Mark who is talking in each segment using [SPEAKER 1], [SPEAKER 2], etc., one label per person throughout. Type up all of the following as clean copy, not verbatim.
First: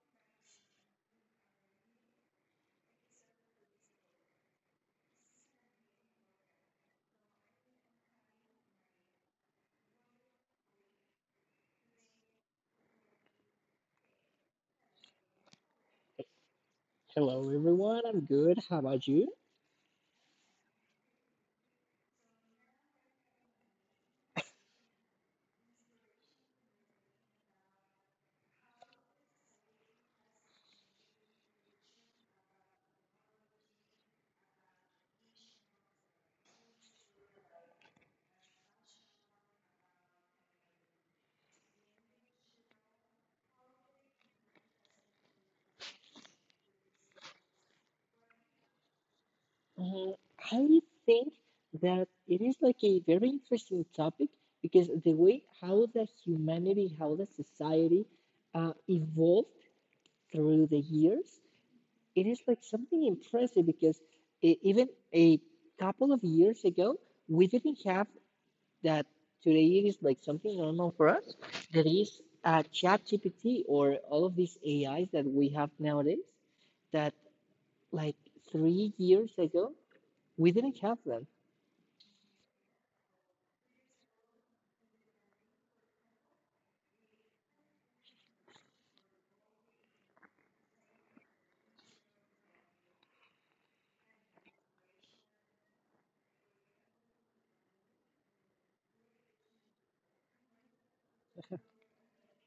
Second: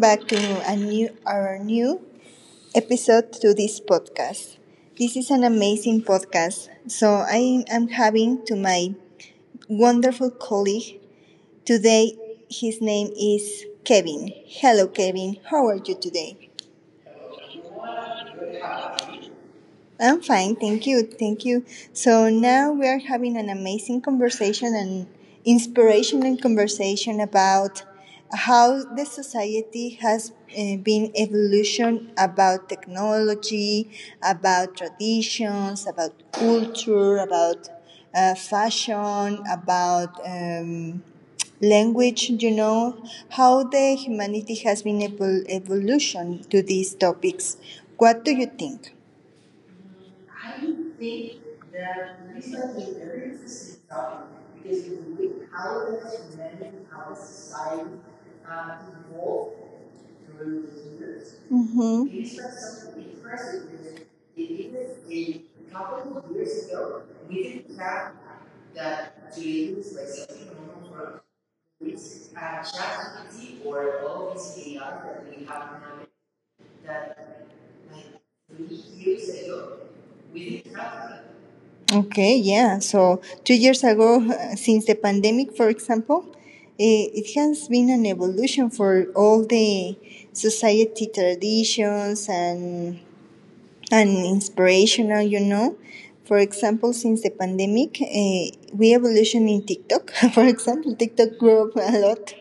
[SPEAKER 1] back to our new episode to this podcast. This is an amazing podcast. So I am having to my wonderful colleague today. His name is Kevin. Hello, Kevin. How are you today?
[SPEAKER 2] Hello, everyone. I'm good. How about you?
[SPEAKER 1] I'm fine, thank you, thank you. So now we are having an amazing conversation and inspirational conversation about how the society has been evolution about technology, about traditions, about culture, about fashion, about language, how the humanity has been evolution to these topics. What do you think?
[SPEAKER 2] Uh, I think that it is like a very interesting topic because the way how the humanity, how the society evolved through the years, it
[SPEAKER 1] Mm-hmm.
[SPEAKER 2] is like something impressive because even a couple of years ago, we didn't have that. Today it is like something normal for us. There is ChatGPT or all of these AIs that we have nowadays. That, like 3 years ago, we didn't have them.
[SPEAKER 1] Okay, yeah. So 2 years ago, since the pandemic, for example, it has been an evolution for all the society traditions and inspirational. For example, since the pandemic, we evolution in TikTok. For example, TikTok grew up a lot.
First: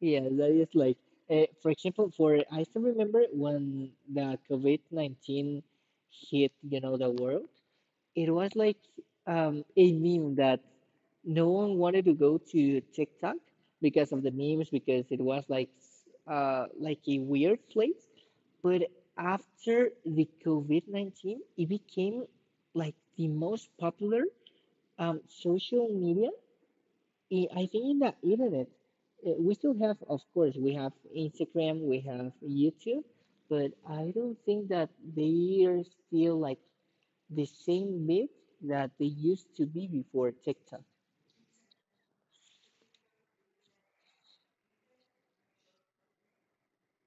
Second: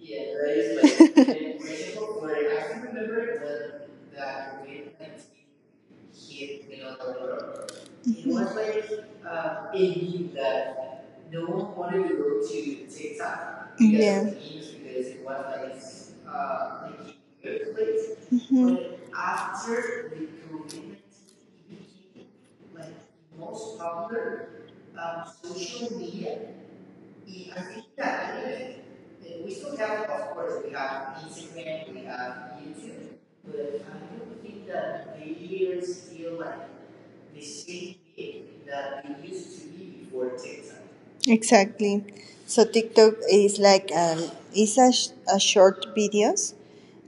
[SPEAKER 2] Yeah, that is like, for example, for I still remember when the COVID 19 hit the world. It was like a meme that no one wanted to go to TikTok because of
[SPEAKER 1] Yeah.
[SPEAKER 2] the memes, because it was like a weird place.
[SPEAKER 1] Mhm. Yeah.
[SPEAKER 2] But after the COVID 19, it became like the most popular social media I think in the internet. We still have, of course, we have Instagram, we have YouTube, but I don't think that they are still like the same myth that they used to be before TikTok.
[SPEAKER 1] Exactly. So TikTok is like it's a short videos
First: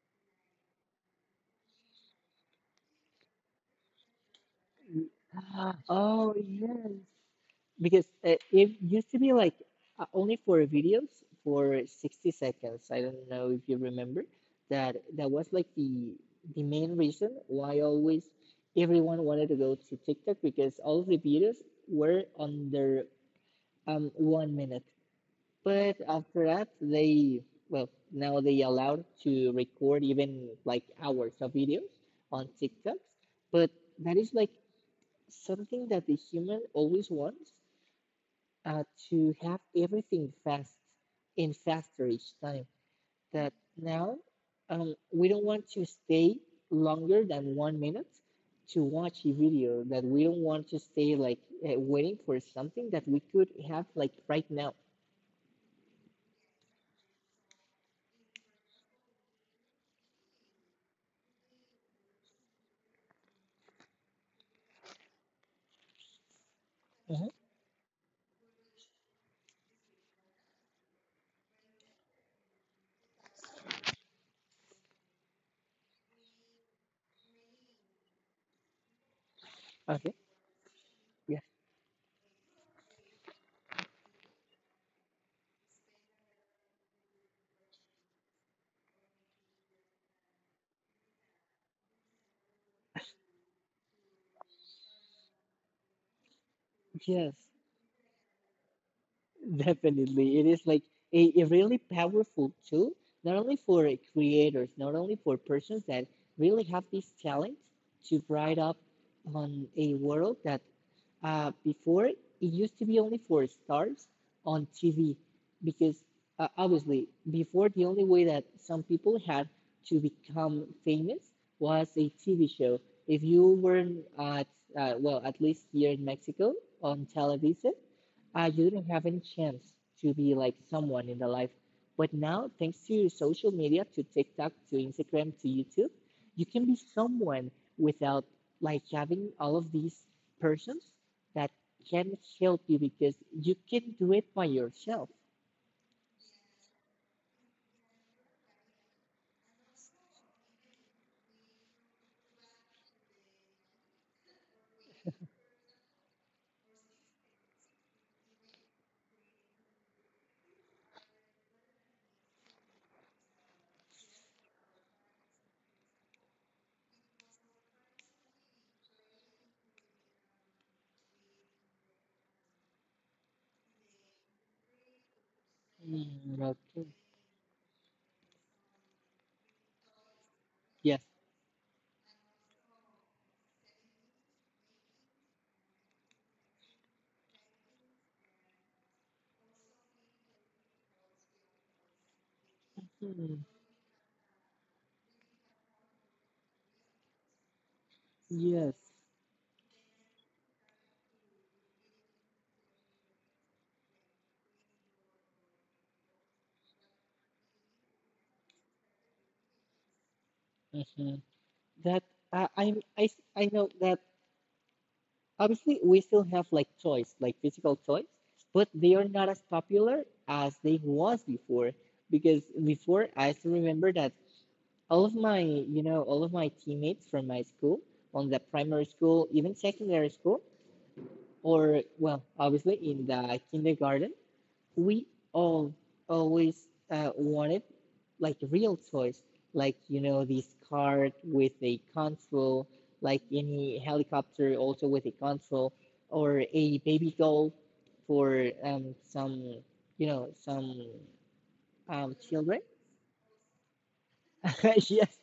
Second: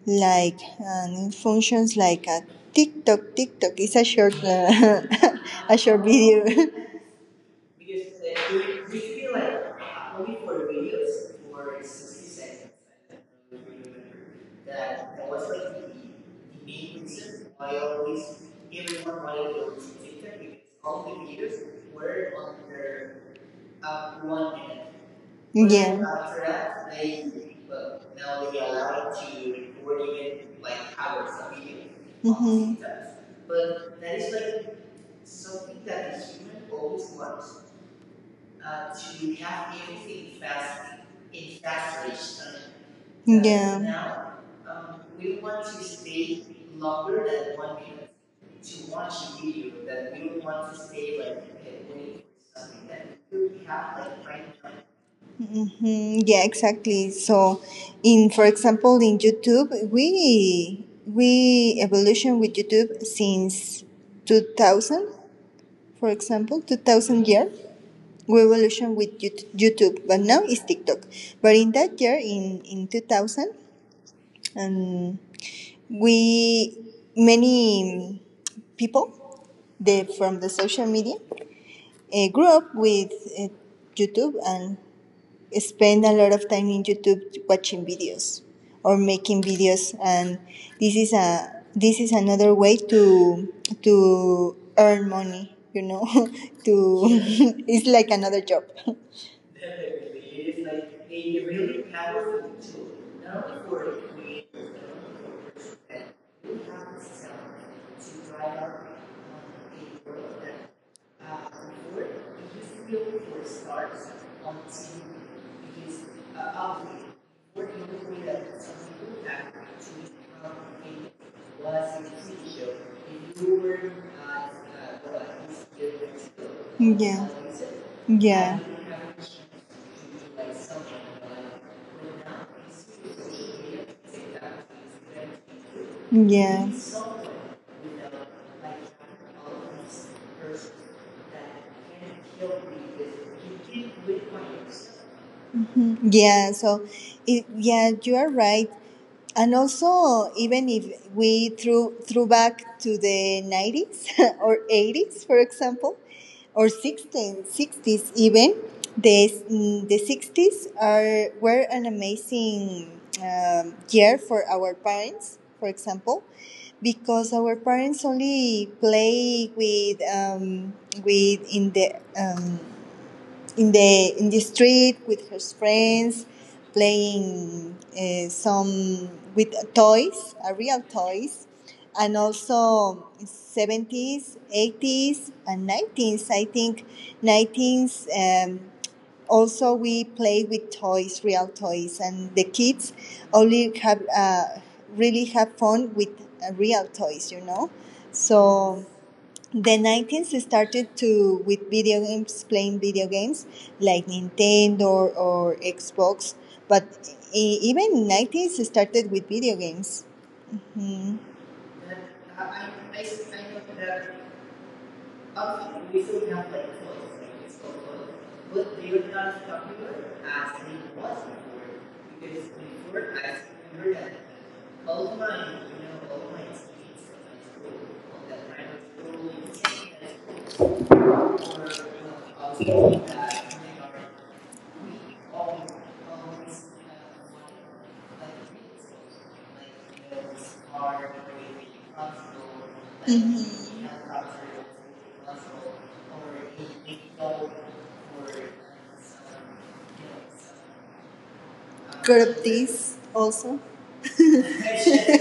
[SPEAKER 1] like functions like a TikTok. TikTok is a short a short
[SPEAKER 2] Oh,
[SPEAKER 1] video.
[SPEAKER 2] yes. Because it used to be like only for videos for 60 seconds. I don't know if you remember that was like the main reason why always everyone wanted to go to TikTok, because all the videos were under 1 minute. But after that,
[SPEAKER 1] Yeah.
[SPEAKER 2] they well now they allowed to record even like hours of videos on
[SPEAKER 1] Mm-hmm.
[SPEAKER 2] TikToks. But that is like something that the human always wants uh, to have everything fast, in faster each time. That now
[SPEAKER 1] Yeah.
[SPEAKER 2] we don't want to stay longer than 1 minute to watch a video. That we don't want to stay like waiting for something that we could have like right now.
[SPEAKER 1] Mhm, yeah, exactly. So, in for example, in YouTube, we evolution with YouTube since 2000, for example, 2000
[SPEAKER 2] Mhm.
[SPEAKER 1] year, we evolution with YouTube, but now it's TikTok. But in that year, in 2000, and we many people the,
[SPEAKER 2] Okay.
[SPEAKER 1] from the social media
[SPEAKER 2] Yes.
[SPEAKER 1] grew up with uh, YouTube and spend a lot of time in YouTube watching videos or making videos, and this is another way to earn money. You know, to
[SPEAKER 2] Yes.
[SPEAKER 1] it's like another job.
[SPEAKER 2] Definitely. It is like a really powerful tool, not only for creators, not only for persons that really have this talent to bright up on a world that before it used to be only for stars on TV. Because obviously, before, the only way that some people had to become famous was a TV show. If you weren't well, at least here in Mexico on
[SPEAKER 1] Yeah,
[SPEAKER 2] television,
[SPEAKER 1] yeah,
[SPEAKER 2] you didn't have any chance to be like someone in the life. But now, thanks to social media, to TikTok, to Instagram, to YouTube, you can
[SPEAKER 1] yeah,
[SPEAKER 2] be someone without like having all of these persons that can help you, because you can do it by yourself.
[SPEAKER 1] yeah. So, yeah, you are right. And also even if we threw back to the 90s or 80s, for example, or 60s, even the 60s are were an amazing year for our parents, for example, because our parents only play with in the in the in the street with her friends,
[SPEAKER 2] Mm, okay.
[SPEAKER 1] playing some with toys, real
[SPEAKER 2] Yes.
[SPEAKER 1] toys, and also 70s, 80s, and 90s. I think 90s. Also, we play with toys, real toys, and the kids
[SPEAKER 2] Hmm,
[SPEAKER 1] only have really have fun with real toys.
[SPEAKER 2] yes.
[SPEAKER 1] So the 90s started to with video games, playing video games like Nintendo or Xbox, but even 90s started with video games. Hmm.
[SPEAKER 2] Mhm. That I I'm I know that obviously, we still have like toys, like physical toys, but they are not as popular as they was before. Because before, I still remember that all of my teammates from my school, on the primary school, even secondary school, or well, obviously in the kindergarten, we all always wanted like real toys, like you know, this cart with a control, like
[SPEAKER 1] Mhm.
[SPEAKER 2] any helicopter also with a control, or a baby doll for some you know some
[SPEAKER 1] Group
[SPEAKER 2] children.
[SPEAKER 1] this also.
[SPEAKER 2] Yes,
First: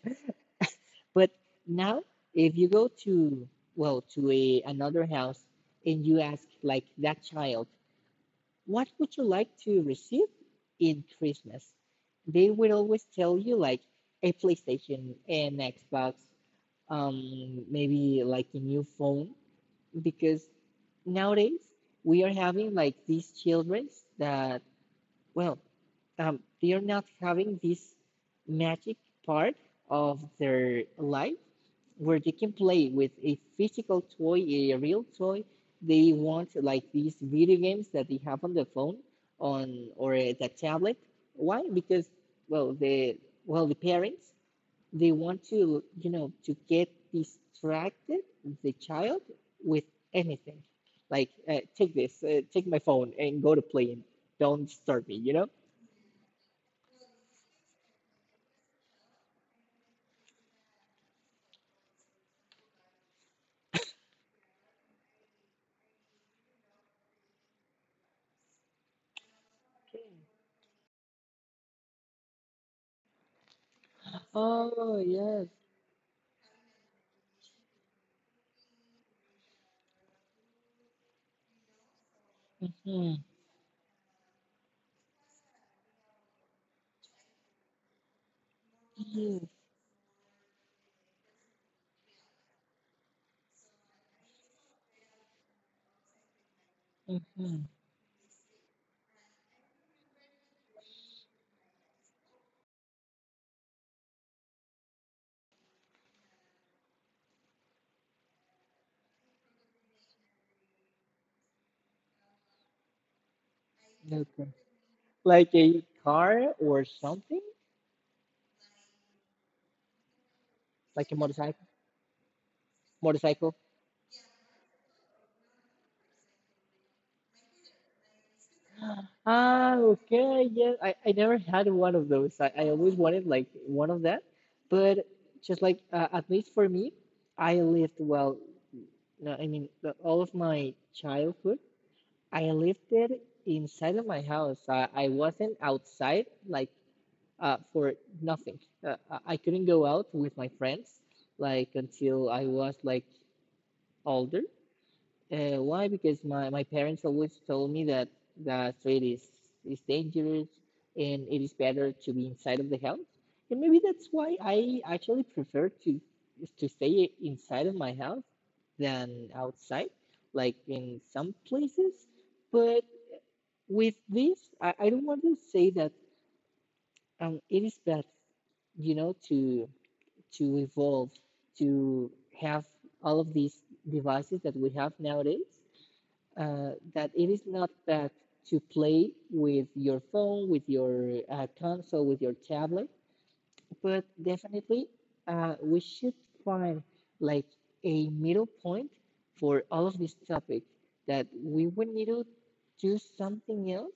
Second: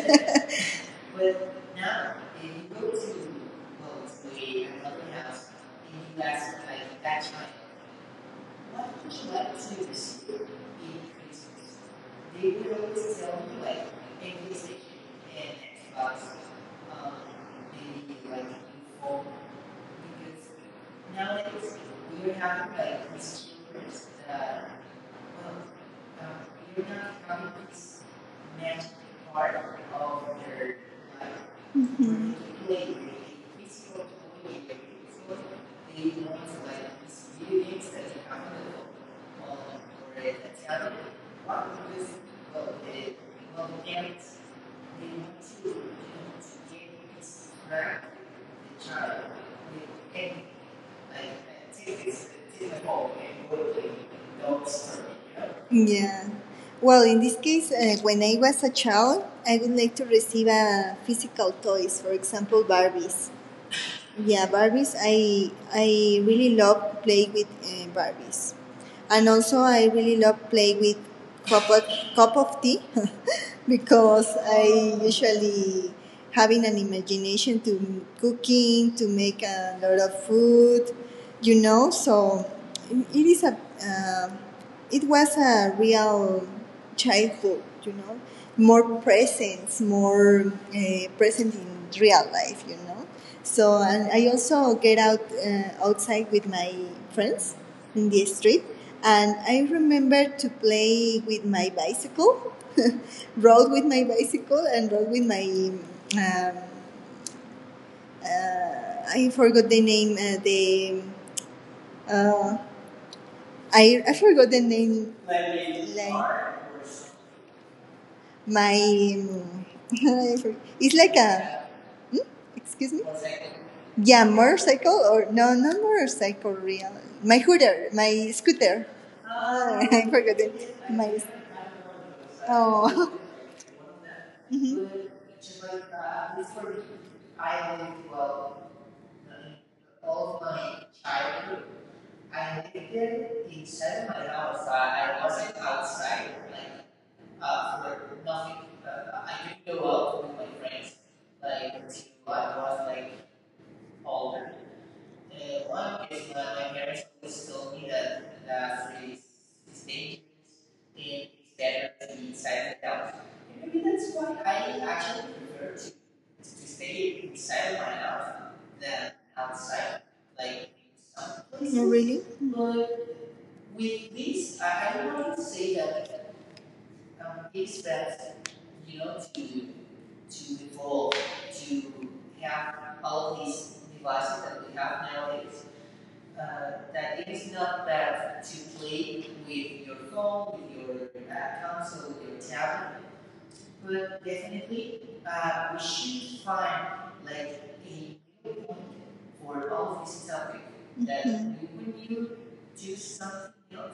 [SPEAKER 2] but now, if you go to well to a another house and you ask like that child, "What would you like to receive in Christmas?" They will always tell you like a PlayStation, an Xbox, maybe like a new phone, because nowadays we are having like these children that, well, they are not having this magic part of their life, where they
[SPEAKER 1] Mhm.
[SPEAKER 2] can play with a physical toy, a real toy. They want like these video games that they have on the phone on or the tablet. Why? Because well the well, the parents, they want to you know to get distracted the child with anything. Like take this, take my phone and go to playing. Don't disturb me, you know?
[SPEAKER 1] Yeah. Well, in this case, when I was a child, I would like to receive physical toys, for example, Barbies. Yeah, Barbies. I really love playing with Barbies, and also I really love playing with cup of, cup of tea because I
[SPEAKER 2] Oh, yes.
[SPEAKER 1] usually having an imagination to cooking to make a lot of food. So
[SPEAKER 2] Hmm.
[SPEAKER 1] it is a uh, it was a real childhood, you know, more
[SPEAKER 2] Yes.
[SPEAKER 1] presence, more present in real life. So and I also get out outside with my friends
[SPEAKER 2] Mhm.
[SPEAKER 1] in the street, and I remember to play with my bicycle, rode with my bicycle, and rode with my. Um, I forgot the name. The uh, I forgot
[SPEAKER 2] Okay.
[SPEAKER 1] the name. Like,
[SPEAKER 2] Like a car or something?
[SPEAKER 1] My um, it's like
[SPEAKER 2] Like a
[SPEAKER 1] a
[SPEAKER 2] motorcycle?
[SPEAKER 1] hmm? Excuse me.
[SPEAKER 2] Motorcycle?
[SPEAKER 1] Yeah, motorcycle or no, not motorcycle. Real, my scooter.
[SPEAKER 2] Ah,
[SPEAKER 1] I forgot
[SPEAKER 2] okay.
[SPEAKER 1] it.
[SPEAKER 2] Yeah, I
[SPEAKER 1] My
[SPEAKER 2] never had one of those. I always
[SPEAKER 1] oh,
[SPEAKER 2] wanted like one of that. But
[SPEAKER 1] mhm.
[SPEAKER 2] just like at least for me, I lived well. No, I mean all of my childhood, I lived it inside of my house. I wasn't outside like for nothing. I couldn't go out with my friends like until I was like older. Why? Because my parents always told me that the street is dangerous, and it is better to be inside of the house. And maybe that's why I actually prefer to stay inside of my house than outside, like in some
[SPEAKER 1] No,
[SPEAKER 2] places.
[SPEAKER 1] really?
[SPEAKER 2] But with this, I don't want to say that it is bad, you know, to to evolve, to have all of these devices that we have nowadays, that it is not bad to play with your phone, with your console, with your tablet, but definitely we should find like a middle point for all of this topic, that we
[SPEAKER 1] Mhm.
[SPEAKER 2] would need to do something else,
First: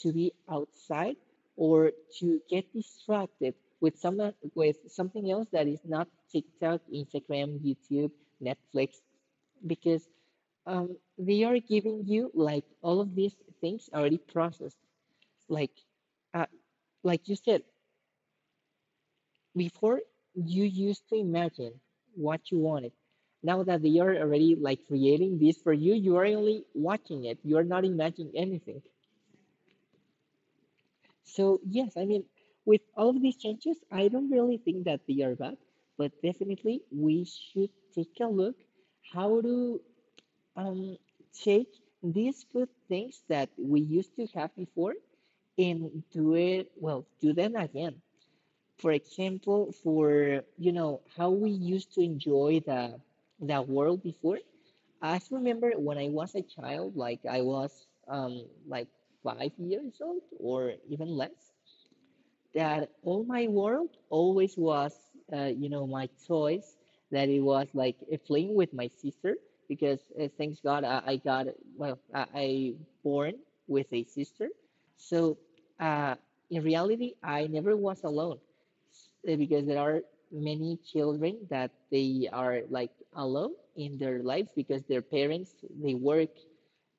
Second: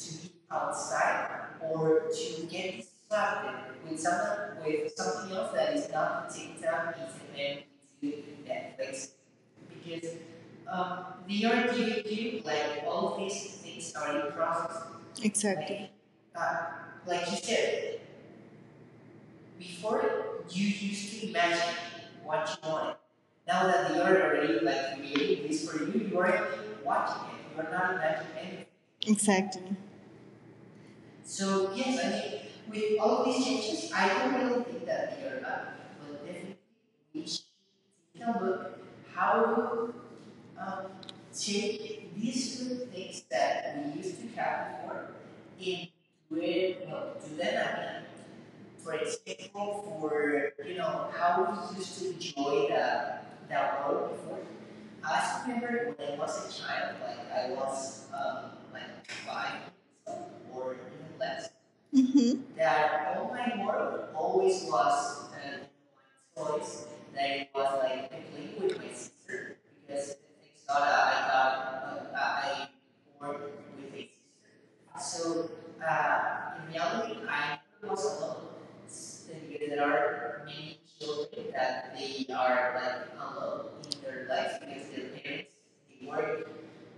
[SPEAKER 2] to be outside or to get distracted with some with something else that is not TikTok, Instagram, YouTube, Netflix, because they are giving you like all of these things already processed. Like,
[SPEAKER 1] Exactly,
[SPEAKER 2] uh, like you said before, you used to imagine what you wanted. Now that they are already like creating this for you, you are only watching it. You are not imagining anything.
[SPEAKER 1] exactly.
[SPEAKER 2] So yes, I mean, with all of these changes, I don't really think that they are bad, but definitely we should take a look how to um, take these good things that we used to have before and do it well do them again, for example for you know how we used to enjoy the world before. I remember when I was a child, like I was like 5 years old or even less,
[SPEAKER 1] Hmm.
[SPEAKER 2] that all my world always was my toys. That it was like a fling with my sister, because thanks God, I got, well, I born with a sister. So uh, in reality, I never was alone, because there are many children that they are like alone in their lives because their parents, they work,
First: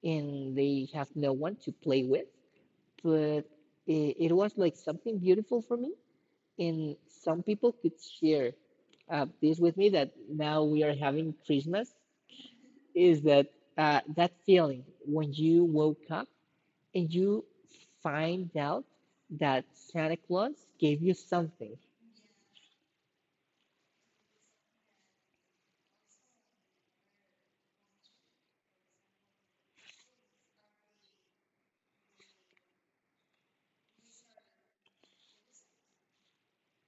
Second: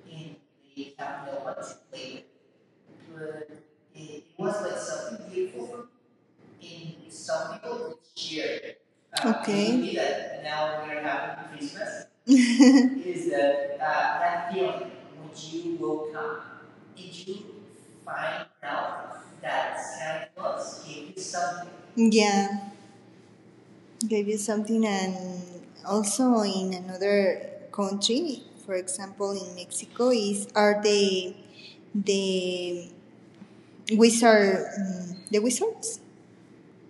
[SPEAKER 2] and they have no one to play with. But it was like something beautiful for me, and some people could share this with me,
[SPEAKER 1] Okay.
[SPEAKER 2] that now we are having Christmas, is that feeling when you woke up and you find out that Santa Claus gave you something.
[SPEAKER 1] Yeah, gave you something, and also in another country, for example, in Mexico, is are the the wizards,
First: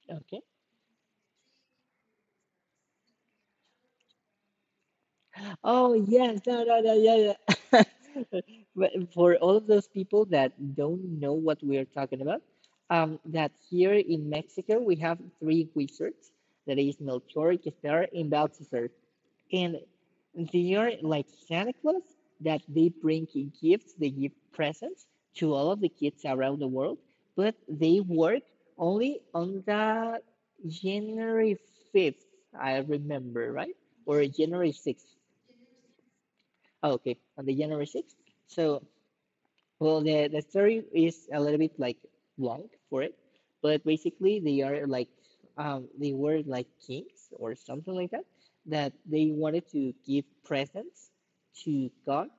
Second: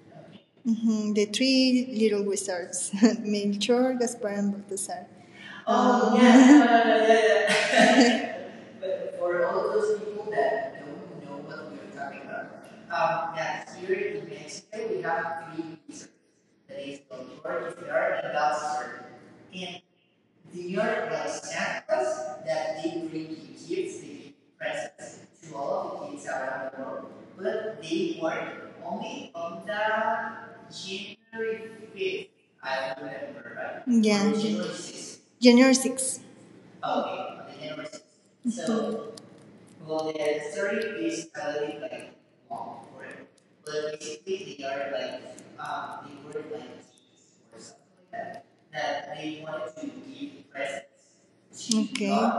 [SPEAKER 2] Okay.
[SPEAKER 1] the three little wizards, Melchor, Gaspar, and Baltasar.
[SPEAKER 2] Oh, yes, no, no, no, yeah, yeah. But for all of those people that don't know what we are talking about, that here in Mexico we have three wizards, that is Melchor, Gaspar, and Balthazar. And they are like Santa Claus, that they bring gifts, they give presents to all of the kids around the world, but they work only on the January 5th, I remember, right? Or
[SPEAKER 1] Yeah,
[SPEAKER 2] January 6th.
[SPEAKER 1] January 6th.
[SPEAKER 2] Oh, okay, on the January 6th. So well, the story is a little bit like long for it, but basically they are like, they were like kings or something like that, that they wanted to give presents to
[SPEAKER 1] Okay.
[SPEAKER 2] God.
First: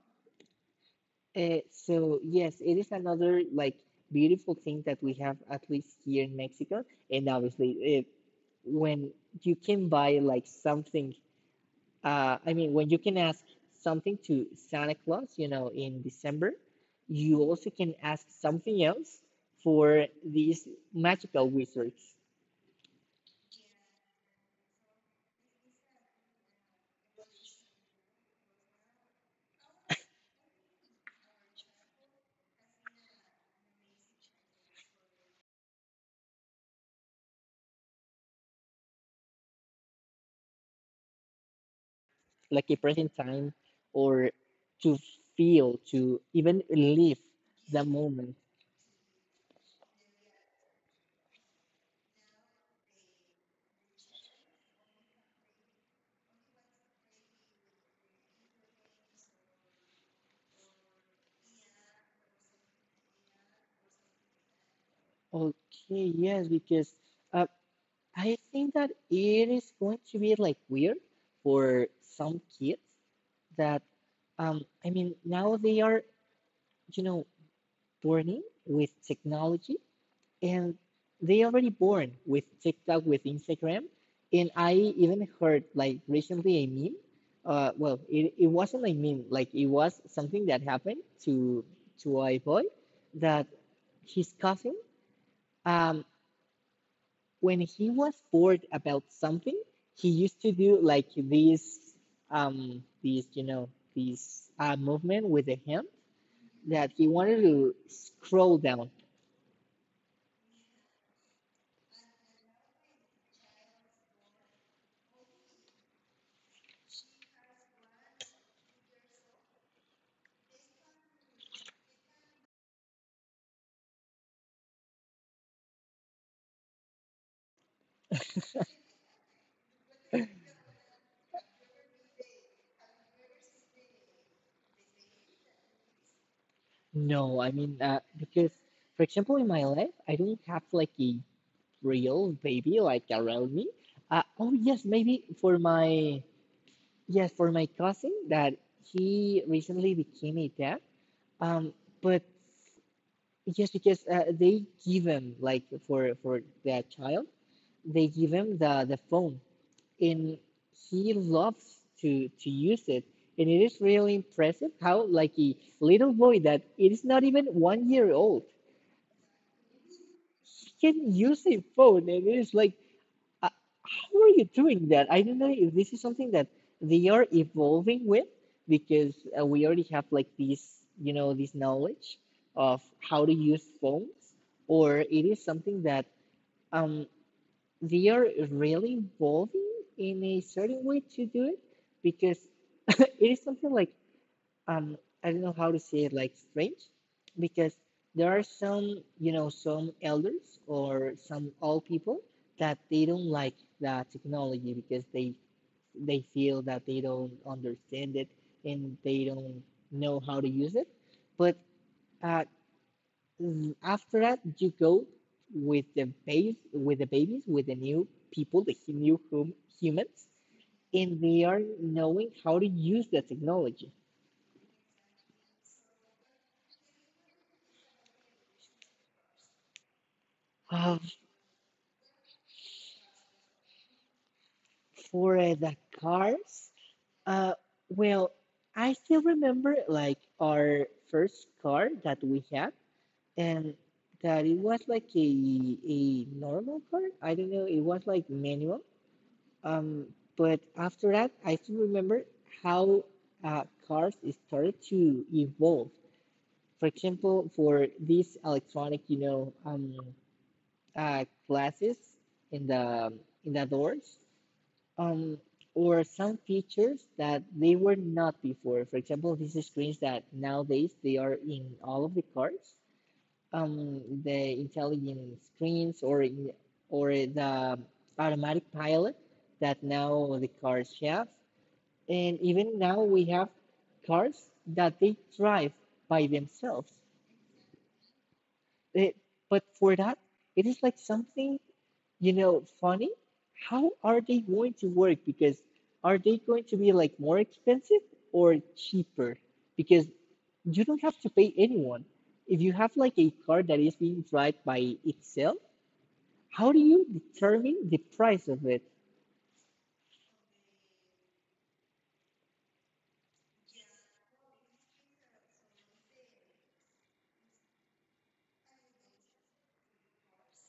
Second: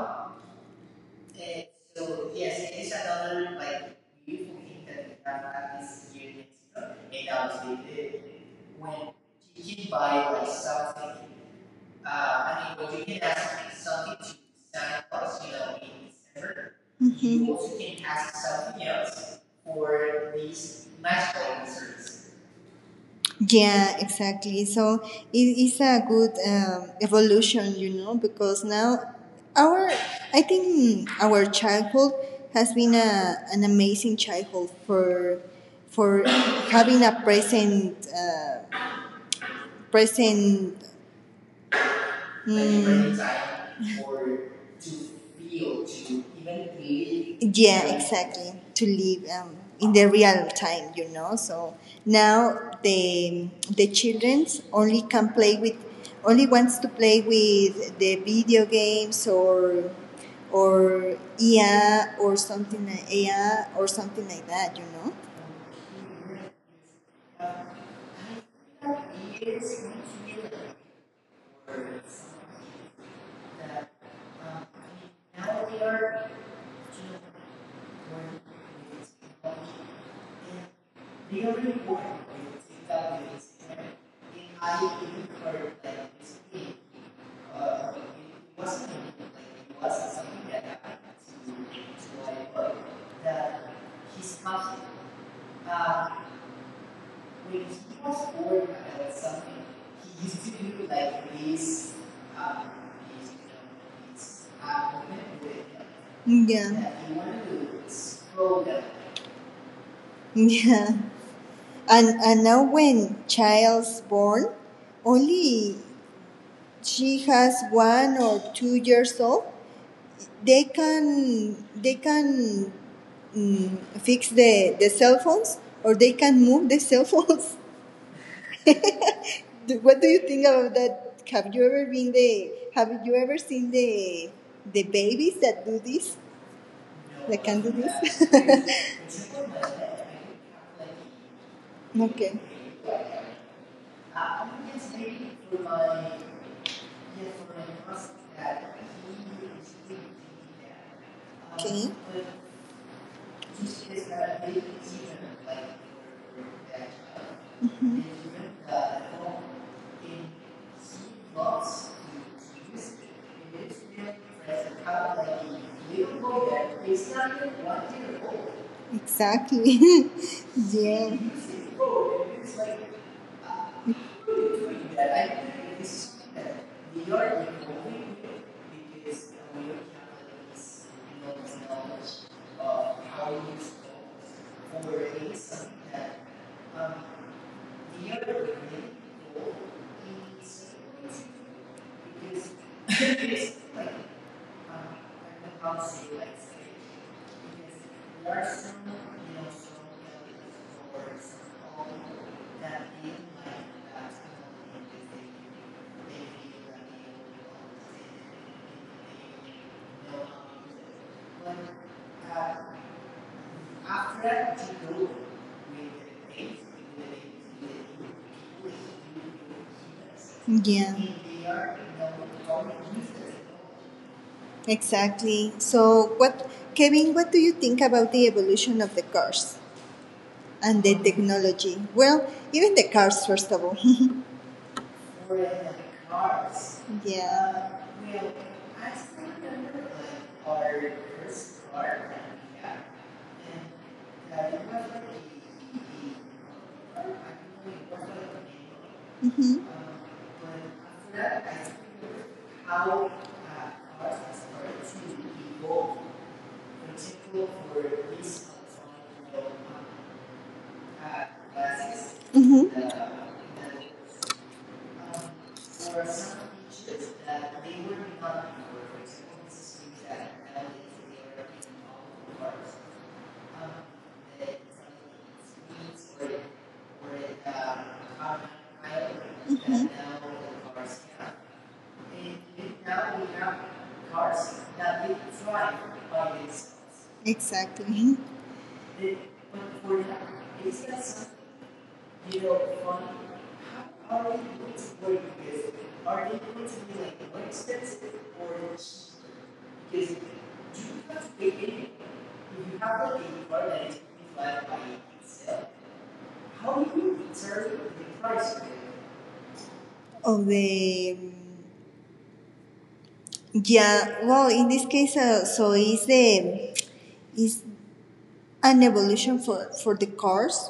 [SPEAKER 2] So yes, it is another like beautiful thing that we have at least here in Mexico, and obviously when you can buy like something, I mean, when you can ask something to Santa Claus, in December, you
[SPEAKER 1] Mm-hmm.
[SPEAKER 2] also can ask something else for these magical wizards,
[SPEAKER 1] Yeah, exactly. So it is a good evolution, you know, because now our, I think our childhood has been an amazing childhood for for having a present present.
[SPEAKER 2] like a
[SPEAKER 1] mm,
[SPEAKER 2] present time, or to feel, to even live the
[SPEAKER 1] Yeah,
[SPEAKER 2] moment.
[SPEAKER 1] exactly. To live in the real time, you know. So now the childrens only wants to play with the video games or EA or something like AI or something like that, you know.
[SPEAKER 2] Okay, yes, because uh, I think that it is going to be like weird for some kids that, I mean, now they are, you know, burning with technology and they already born with TikTok, with Instagram. And I even heard like recently a meme. Well, it wasn't a meme, like it was something that happened to a boy, that his cousin, um, when he was bored about something, he used to do like these you know these movement with the hand, that
[SPEAKER 1] Yeah.
[SPEAKER 2] he wanted to scroll down.
[SPEAKER 1] Yeah, and now when child's born, only she has 1 or 2 years old. They can fix the cell phones or they can move the cell phones. What do you think about that? Have you ever seen the babies that do this?
[SPEAKER 2] No,
[SPEAKER 1] That
[SPEAKER 2] I
[SPEAKER 1] can do
[SPEAKER 2] mean, because for
[SPEAKER 1] this?
[SPEAKER 2] example, in my life, I don't have like a real
[SPEAKER 1] Okay,
[SPEAKER 2] baby like around me. Oh yes, maybe for my cousin, that he recently became a dad. Um,
[SPEAKER 1] okay,
[SPEAKER 2] but yes, because they give him like for their child, they give him the phone, and he loves to use it. And it is really impressive how like a little boy that it is not even 1 year old
[SPEAKER 1] exactly.
[SPEAKER 2] you can
[SPEAKER 1] Yeah,
[SPEAKER 2] use a phone, and it's like uh, how are you doing that? I don't know if this is something that they are evolving with because we already have like this knowledge of how to use phones, or it is something that um, they are really evolving in a certain way to do it because it is something like um I don't know how to say it, like strange, because there are some, you know, some elders or some old people that they don't like that technology because they feel that they don't understand it and they don't know how to use it. But uh, after that you go with the base, with the babies, with the new people, the new humans,
[SPEAKER 1] yeah,
[SPEAKER 2] and they are knowing how to use the technology.
[SPEAKER 1] exactly. So, what, Kevin? What do you think about the evolution of the cars and the technology? Well, even the cars, first of all.
[SPEAKER 2] For the cars. Uh,
[SPEAKER 1] Yeah.
[SPEAKER 2] well, I still remember like our first car that we had, and that it was like a normal car. I don't know, it was like manual.
[SPEAKER 1] Hmm.
[SPEAKER 2] Um, but after that, I still remember how cars started to evolve. For example, for these electronic, you know, glasses in
[SPEAKER 1] Hmm.
[SPEAKER 2] the in the doors, um, or some features that they were not before. For example, these screens that nowadays they are in all of the cars, the intelligent screens, or in, or the automatic pilot that now the cars have, and even now we have cars that they drive by themselves.
[SPEAKER 1] Exactly.
[SPEAKER 2] It, but for that, it is like something, you know, funny. How are they going to work? Because are they going to be like more expensive or cheaper? Because you don't have to pay anyone. If you have like a car that is being driven by itself, how do you determine the price of it?
[SPEAKER 1] Of the yeah. Well, in this case, so is an evolution for the cars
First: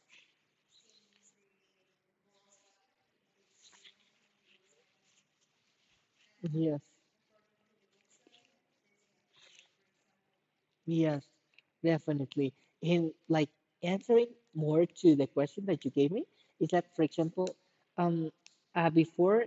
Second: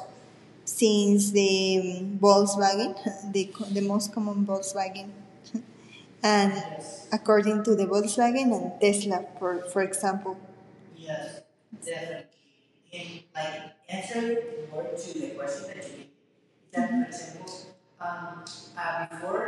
[SPEAKER 1] since the Volkswagen, the most common Volkswagen, and
[SPEAKER 2] Yes.
[SPEAKER 1] according to the Volkswagen and Tesla, for example.
[SPEAKER 2] Yes, definitely. And like answering more to the question that you gave me is that, for example, um, before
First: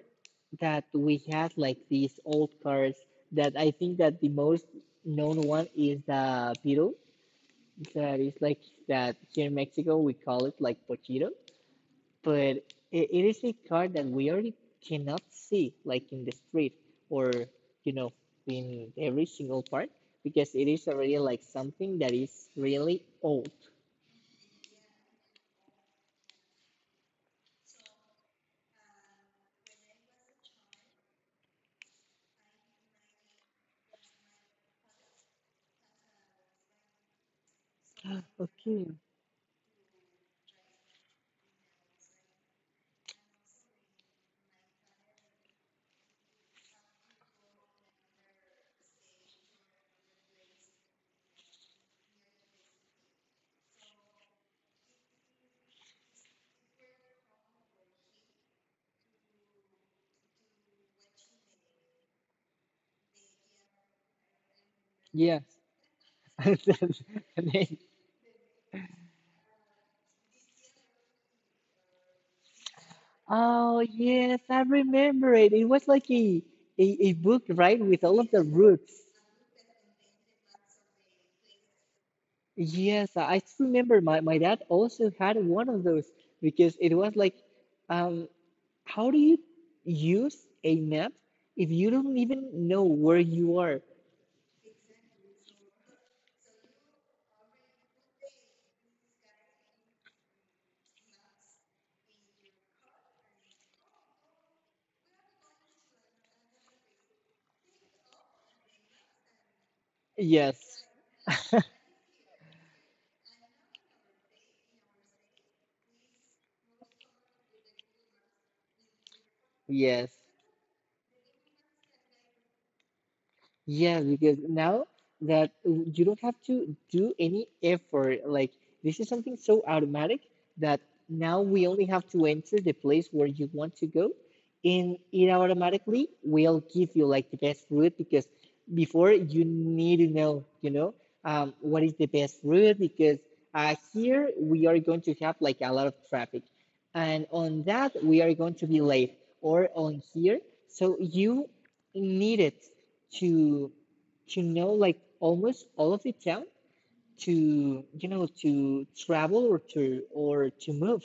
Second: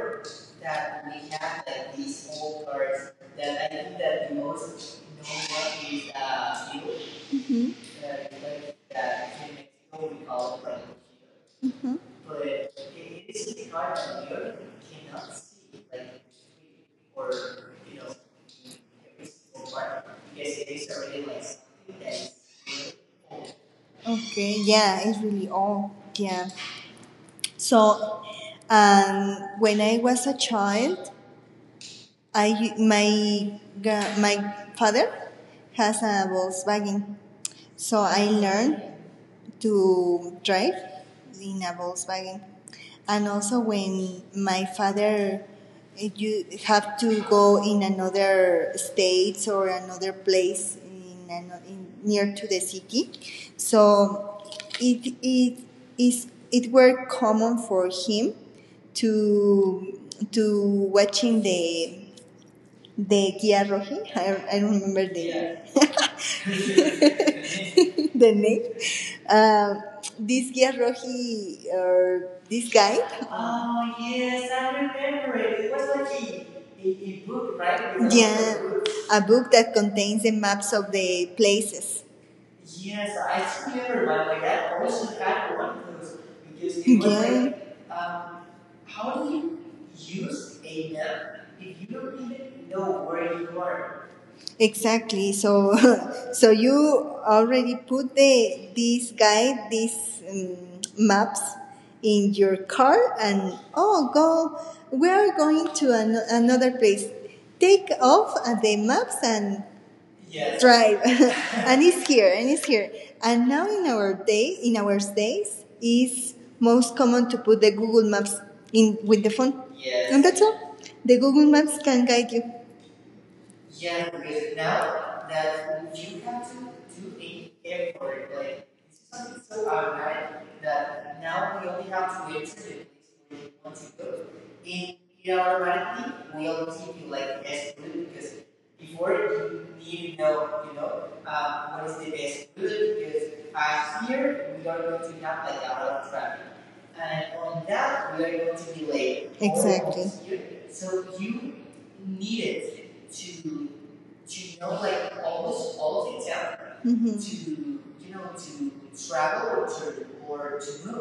[SPEAKER 2] that we had like these old cars that I think that the most known one is the Beetle.
[SPEAKER 1] Mm-hmm.
[SPEAKER 2] That is like that here in Mexico we call it like pochito, but it is a car that we already cannot see like in the street, or you know, in every single part, because it is already like something that is really old.
[SPEAKER 1] Okay, yeah, it's really old. Yeah. So, when I was a child, I my my father has a Volkswagen, so I learned
[SPEAKER 2] Okay.
[SPEAKER 1] to drive in a Volkswagen. And also, when my father you have to go in another state or another place in near to the city, so it it it were common for him to to watching the Kia Roji. I don't remember the
[SPEAKER 2] Yes.
[SPEAKER 1] yeah.
[SPEAKER 2] And then-
[SPEAKER 1] The name. Um this Kia Roji or this guide?
[SPEAKER 2] oh
[SPEAKER 1] Oh
[SPEAKER 2] yes,
[SPEAKER 1] yes,
[SPEAKER 2] I
[SPEAKER 1] I
[SPEAKER 2] remember
[SPEAKER 1] remember.
[SPEAKER 2] it, it
[SPEAKER 1] It.
[SPEAKER 2] was like a book, right, with all of the
[SPEAKER 1] Yeah,
[SPEAKER 2] roots.
[SPEAKER 1] a book that contains the maps of the places.
[SPEAKER 2] Yes, I just remember my, my dad also had one of those because it was like
[SPEAKER 1] Yeah,
[SPEAKER 2] um how do you use a map if you don't even know where you are?
[SPEAKER 1] exactly. So, so you already put the this guide, these maps in your car, and oh, go. We are going to another place. Take off the maps and yes,
[SPEAKER 2] Yes,
[SPEAKER 1] drive, and it's here, and it's here. And now in our days, is most common to put the Google Maps in with the phone,
[SPEAKER 2] yes.
[SPEAKER 1] yes, and that's all. The Google Maps can guide you.
[SPEAKER 2] Yeah, because now that you don't have to do any effort, like this is something so automatic that now we only have to enter the place where you want to go, and it automatically will give you like the best route, because before you need to know, you know, what is the best route because here we are going to have like a lot of traffic, and on that we are going to be late, or on here, so you need it to to know like almost all of the town, to
[SPEAKER 1] Mm-hmm.
[SPEAKER 2] you know, to travel, or to move.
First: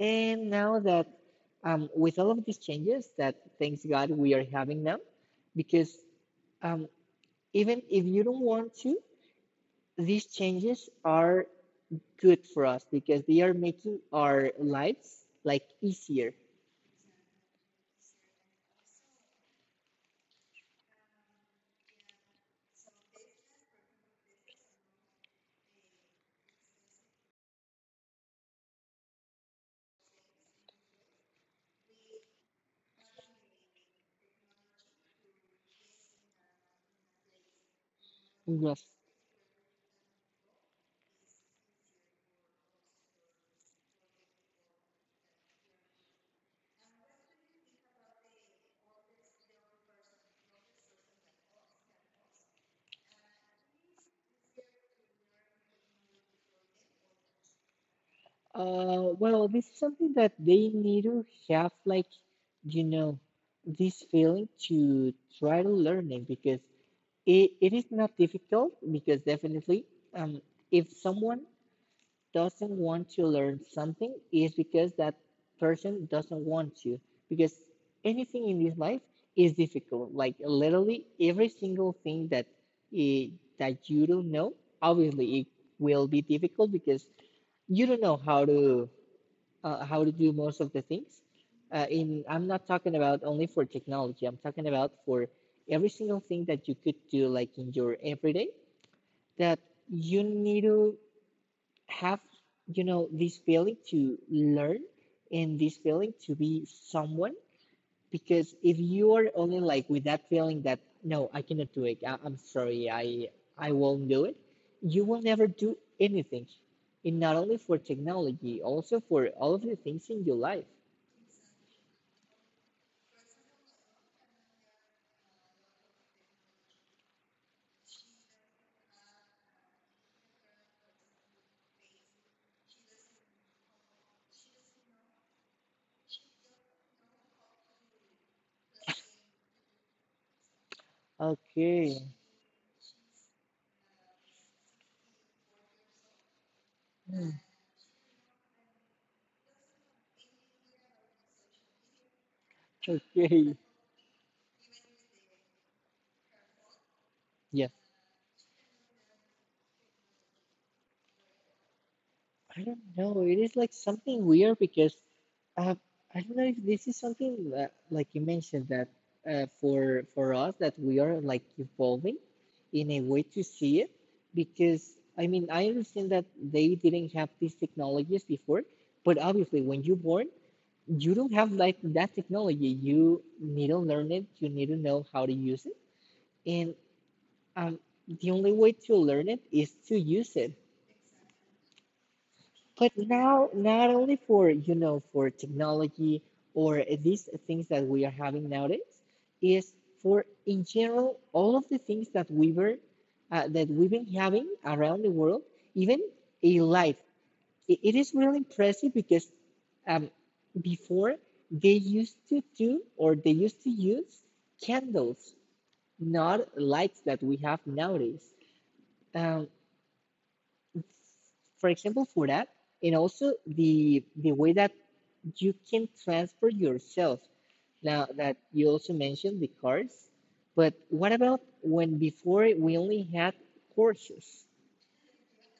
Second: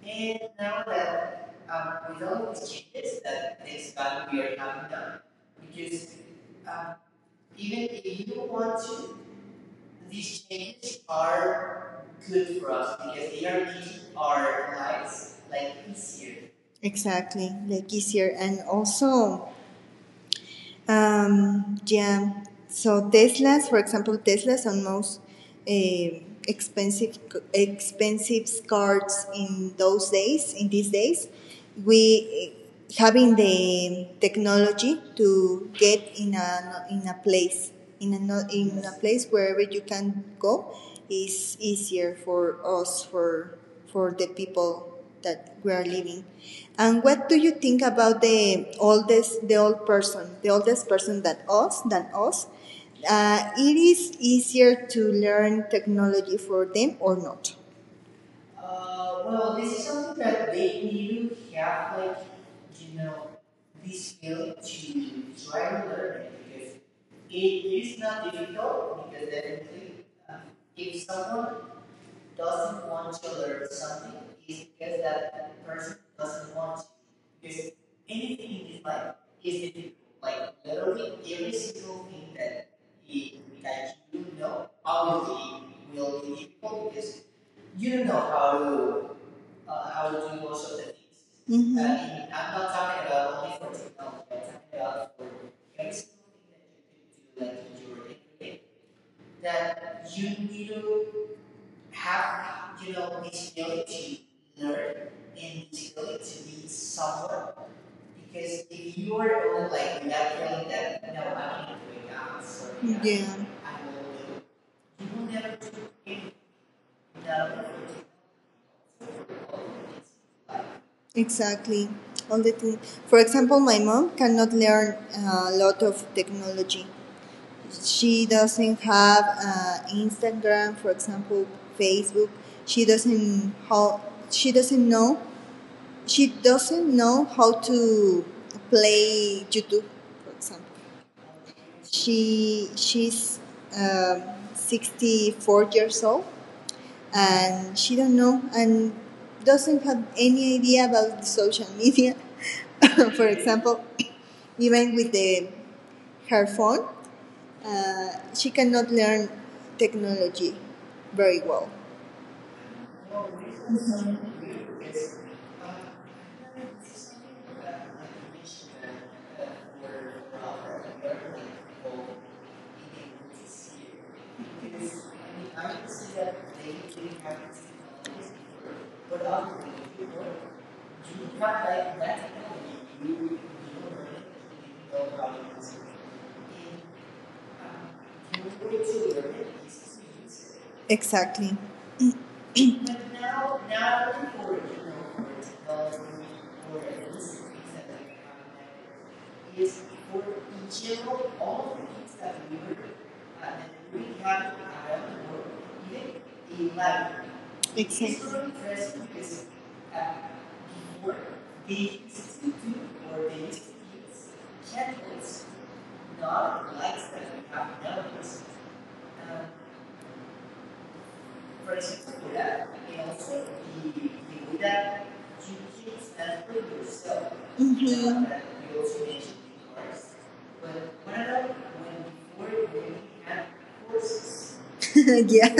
[SPEAKER 2] And now that with all of these changes that thanks god we are having now, because um, even if you don't want to, these changes are good for us because they are making our lives like easier.
[SPEAKER 1] Exactly, like easier. And also, yeah. So Teslas, for example, Teslas are most eh, expensive expensive cars in those days. In these days, we having the technology to get in a place in a no- in
[SPEAKER 2] Yes.
[SPEAKER 1] a place wherever you can go is easier for us for the people that we are living. And what do you think about the oldest person than us? It is easier to learn technology for them or not?
[SPEAKER 2] Well, this is something that they need to have like, you know, this feeling to try to learn it, because it is not difficult, because definitely um, if someone doesn't want to learn something is because that person doesn't want to, because anything in this life is difficult, like literally every single thing that i- that you don't know, obviously it will be difficult because you don't know how to do most of the things.
[SPEAKER 1] Mhm.
[SPEAKER 2] In
[SPEAKER 1] I
[SPEAKER 2] I'm not talking about only for technology. I'm talking about for every single thing that you could do, like in your everyday, that you need to have, you know, this feeling to learn and this feeling to be someone. Because if you are only like with that feeling that no, I cannot do it. I'm sorry,
[SPEAKER 1] Yeah,
[SPEAKER 2] I
[SPEAKER 1] yeah,
[SPEAKER 2] I won't do it. You will never do anything, and not only for technology, also for all of the things in your life.
[SPEAKER 1] exactly. All the thing. For example, my mom cannot learn a lot of technology. She doesn't have Instagram, for example, Facebook. She doesn't how she doesn't know she doesn't know how to play YouTube, for example.
[SPEAKER 2] Okay.
[SPEAKER 1] She's um, 64 years old,
[SPEAKER 2] Mm.
[SPEAKER 1] and she don't know and doesn't have any idea about social media. For
[SPEAKER 2] Okay.
[SPEAKER 1] example, even with the her phone,
[SPEAKER 2] Yeah.
[SPEAKER 1] uh, she cannot learn technology very well.
[SPEAKER 2] I don't know. It is like something weird because uh, I don't know if this is something that, like you mentioned, that for us that we are like evolving in a way to see it, because I mean I understand that they didn't have these technologies before, but obviously when you're born you don't have like that technology. You need to learn it. You need to know how to use it. And Um, the only way to learn it is to use it.
[SPEAKER 1] Exactly.
[SPEAKER 2] But now, not only for, you know, for technology or these things that we are having nowadays, is for in general all of the things that we were that we've been having around the world, even a life. It is really impressive because um, before, they used to do, or they used to use candles, not lights that we have nowadays. Um, for example, for that, and also the way that you can transfer yourself. Now
[SPEAKER 1] hmm
[SPEAKER 2] that you also mentioned the cars, but what about when before we only had courses?
[SPEAKER 1] yeah,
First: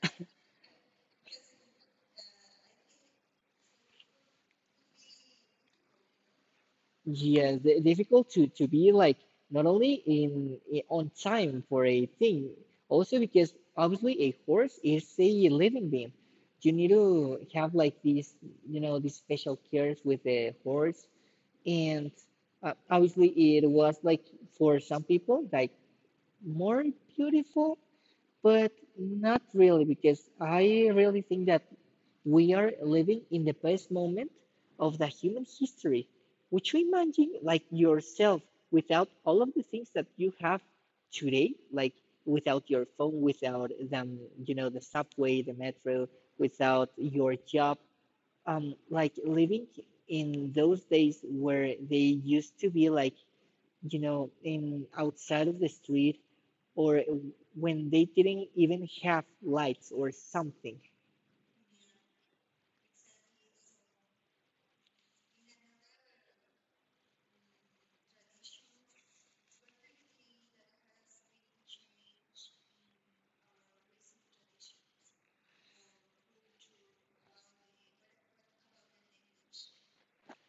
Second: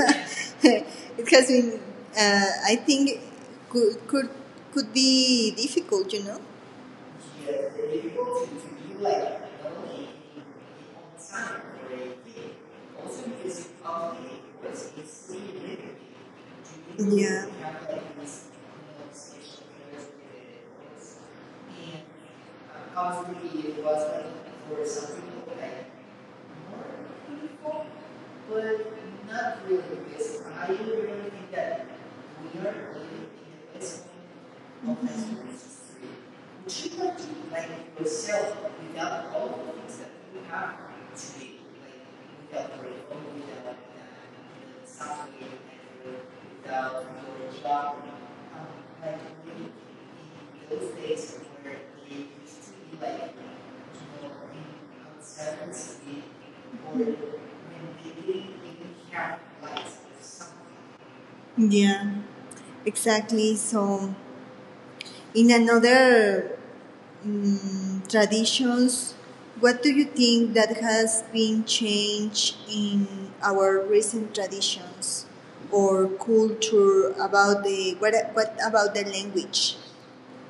[SPEAKER 1] it has been. I think could could could be difficult, you know.
[SPEAKER 2] Yes, the- difficult to be like not only in on time for a thing, also because obviously a horse is a living being. You need
[SPEAKER 1] Yeah.
[SPEAKER 2] to have like these, you know, these special cares with the horse, and obviously it was like for some people like more beautiful, but not really, because I really think that we are living in the best moment of the human history. Would you imagine like yourself without all of the things that you have today, like without your phone, without them, you know, the subway, the metro, without your job, like living in those days where they used to be like, you know, in outside of the street, or when they didn't even have lights or something?
[SPEAKER 1] Yeah, exactly. So, in another traditions, what do you think that has been changed in our recent traditions or culture about what about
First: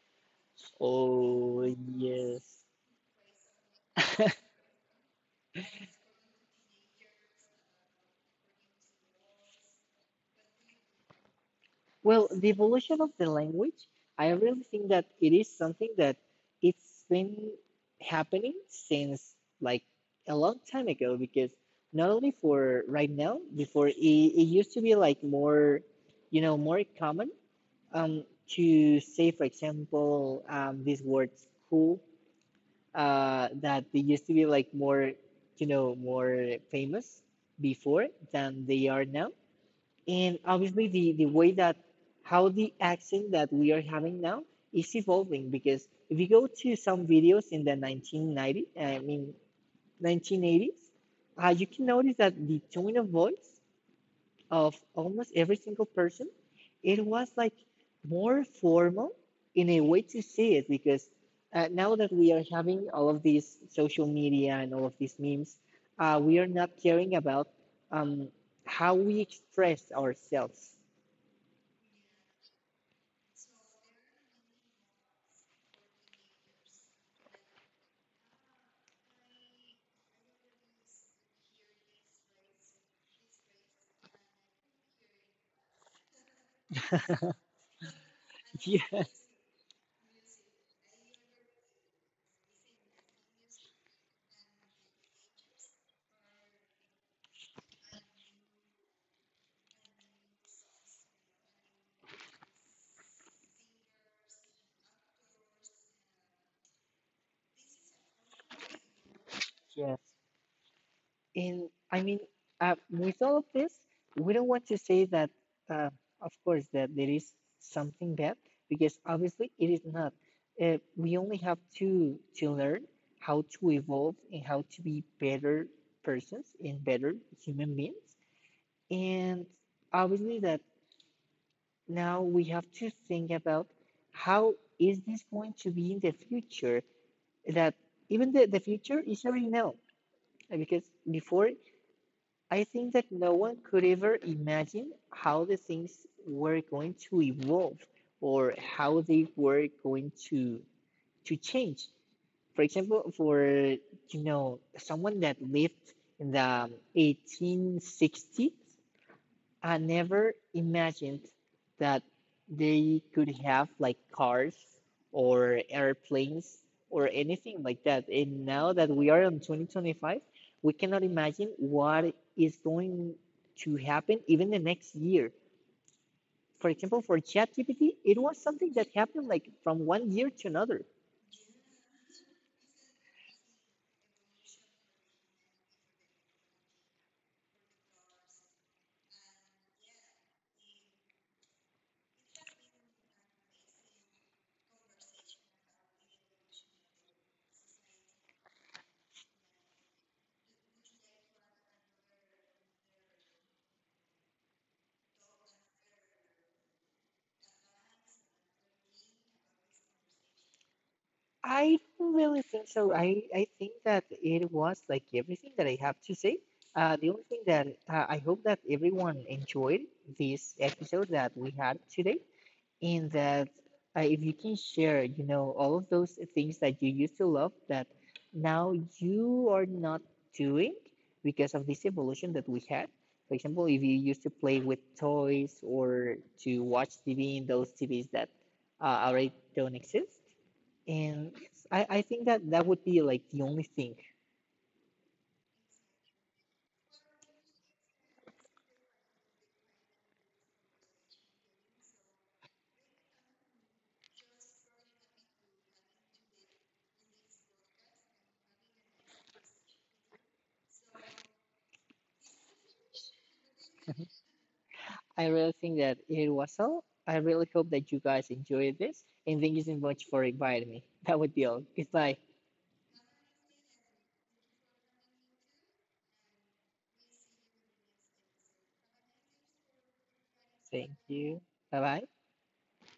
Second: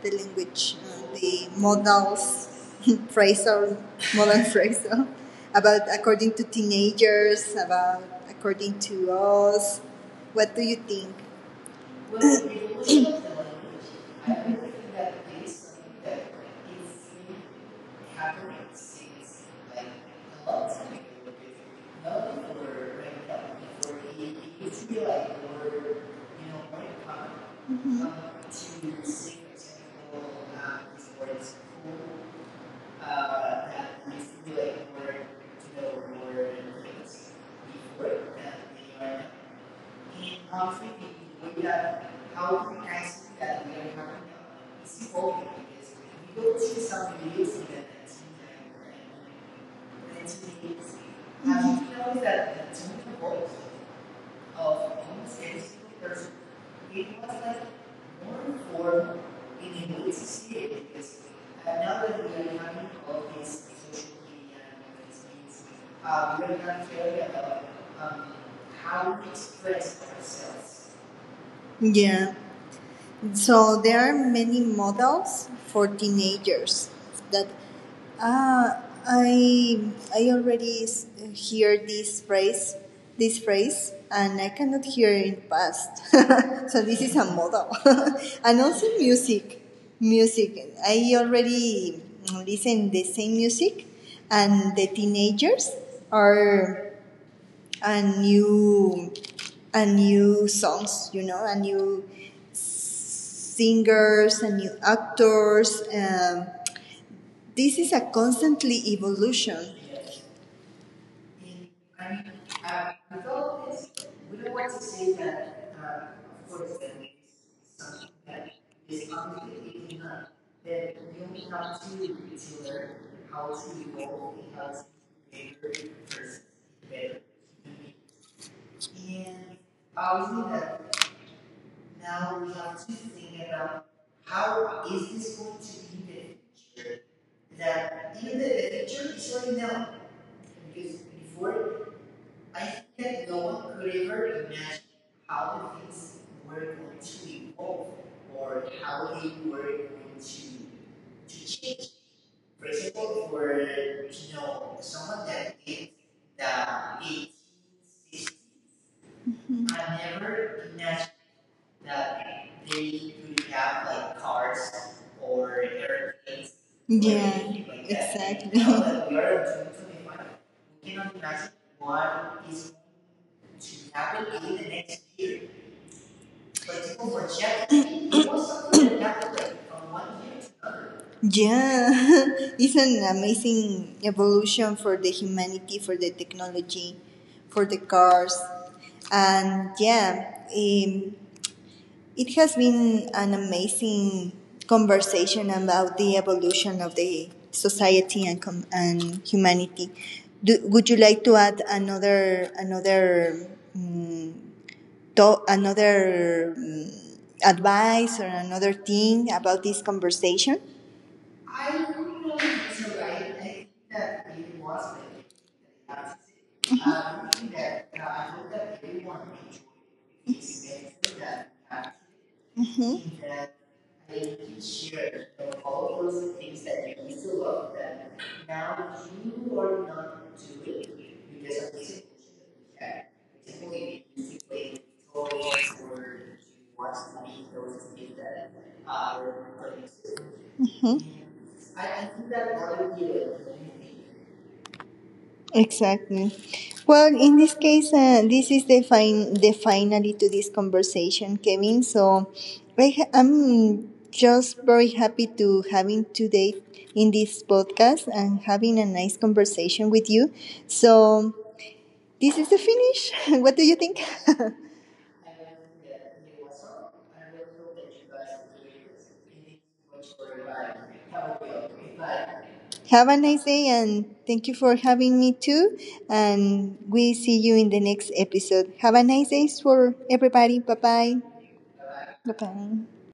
[SPEAKER 1] the language, the
[SPEAKER 2] Oh yes.
[SPEAKER 1] modals, phrasal, modal phrasal, about according to teenagers, about according to us. What do you think?
[SPEAKER 2] Well, the evolution of the language, I really think that it is something that it's been happening since like a long time ago, because not only for right now, before it, it used to be like more, you know, more common. um,
[SPEAKER 1] Mm-hmm.
[SPEAKER 2] to say, for example, these words cool, that they used to be like more, you know, more famous before than they are now. And obviously, the way that how the accent that we are having now is evolving, because if you go to some videos in the 1990, I mean 1980s, you can notice that the tone of voice of almost every single person, it was like more formal, in a way to say it, because now that we are having all of these social media and all of these memes, we are not caring about um, how we express ourselves.
[SPEAKER 1] Yeah. So there are many models for teenagers that ah I I already hear this phrase, and I cannot hear it past. So this is a model. And also
[SPEAKER 2] Yes,
[SPEAKER 1] music. Music. I already listen the same music, and the teenagers are and new and new songs, you know, and new singers and new actors. This is a constantly evolution.
[SPEAKER 2] yes. And I mean, with all of this, we don't want to say that, uh, of course, that there is something bad, because obviously it is not. We only have to learn how to evolve and how to be better persons and better human beings. And obviously that now we have to think about, how is this going to be in the future? That even the future is already now. Because before, I think that no one could ever imagine how the things were going to evolve or how they were going to change. For example, for you know someone that lived in the 1860s, I never imagined that they could have like cars or airplanes or anything
[SPEAKER 1] Yeah,
[SPEAKER 2] like that. And
[SPEAKER 1] exactly.
[SPEAKER 2] now that we are in 2025, we cannot imagine what is going to happen even the next year. For example, for ChatGPT, it was something that happened like from 1 year to another.
[SPEAKER 1] Yeah, it's an amazing evolution for the humanity, for the technology, for the cars, and yeah, it has been an amazing conversation about the evolution of the society and humanity. Would you like to add mm another advice or another thing about this conversation?
[SPEAKER 2] I don't really think so. I think that it was like everything that I have to say. The only thing that I hope that everyone enjoyed this episode that we had today, in
[SPEAKER 1] Hmm.
[SPEAKER 2] that if you can share, you know, all of those things that you used to love that now you are not doing because of this evolution that we had. For example, if you used to play with toys or to watch TV in those TVs that already don't exist. And yes, I think that that would be like the only thing.
[SPEAKER 1] Exactly. Well, in this case, this is the finally to this conversation, Kevin. So, I'm just very happy to having today in this podcast and having a nice conversation with you. So, this is the finish. What do you think?
[SPEAKER 2] I really think that it was all. I really hope that you guys enjoyed this. And thank you so much for inviting me. That would be all. Goodbye.
[SPEAKER 1] Have a nice day, and thank you for having me too. And we see you in the next episode. Have a nice day for everybody. Bye
[SPEAKER 2] Thank
[SPEAKER 1] bye.
[SPEAKER 2] you. Bye bye.
[SPEAKER 1] Bye bye.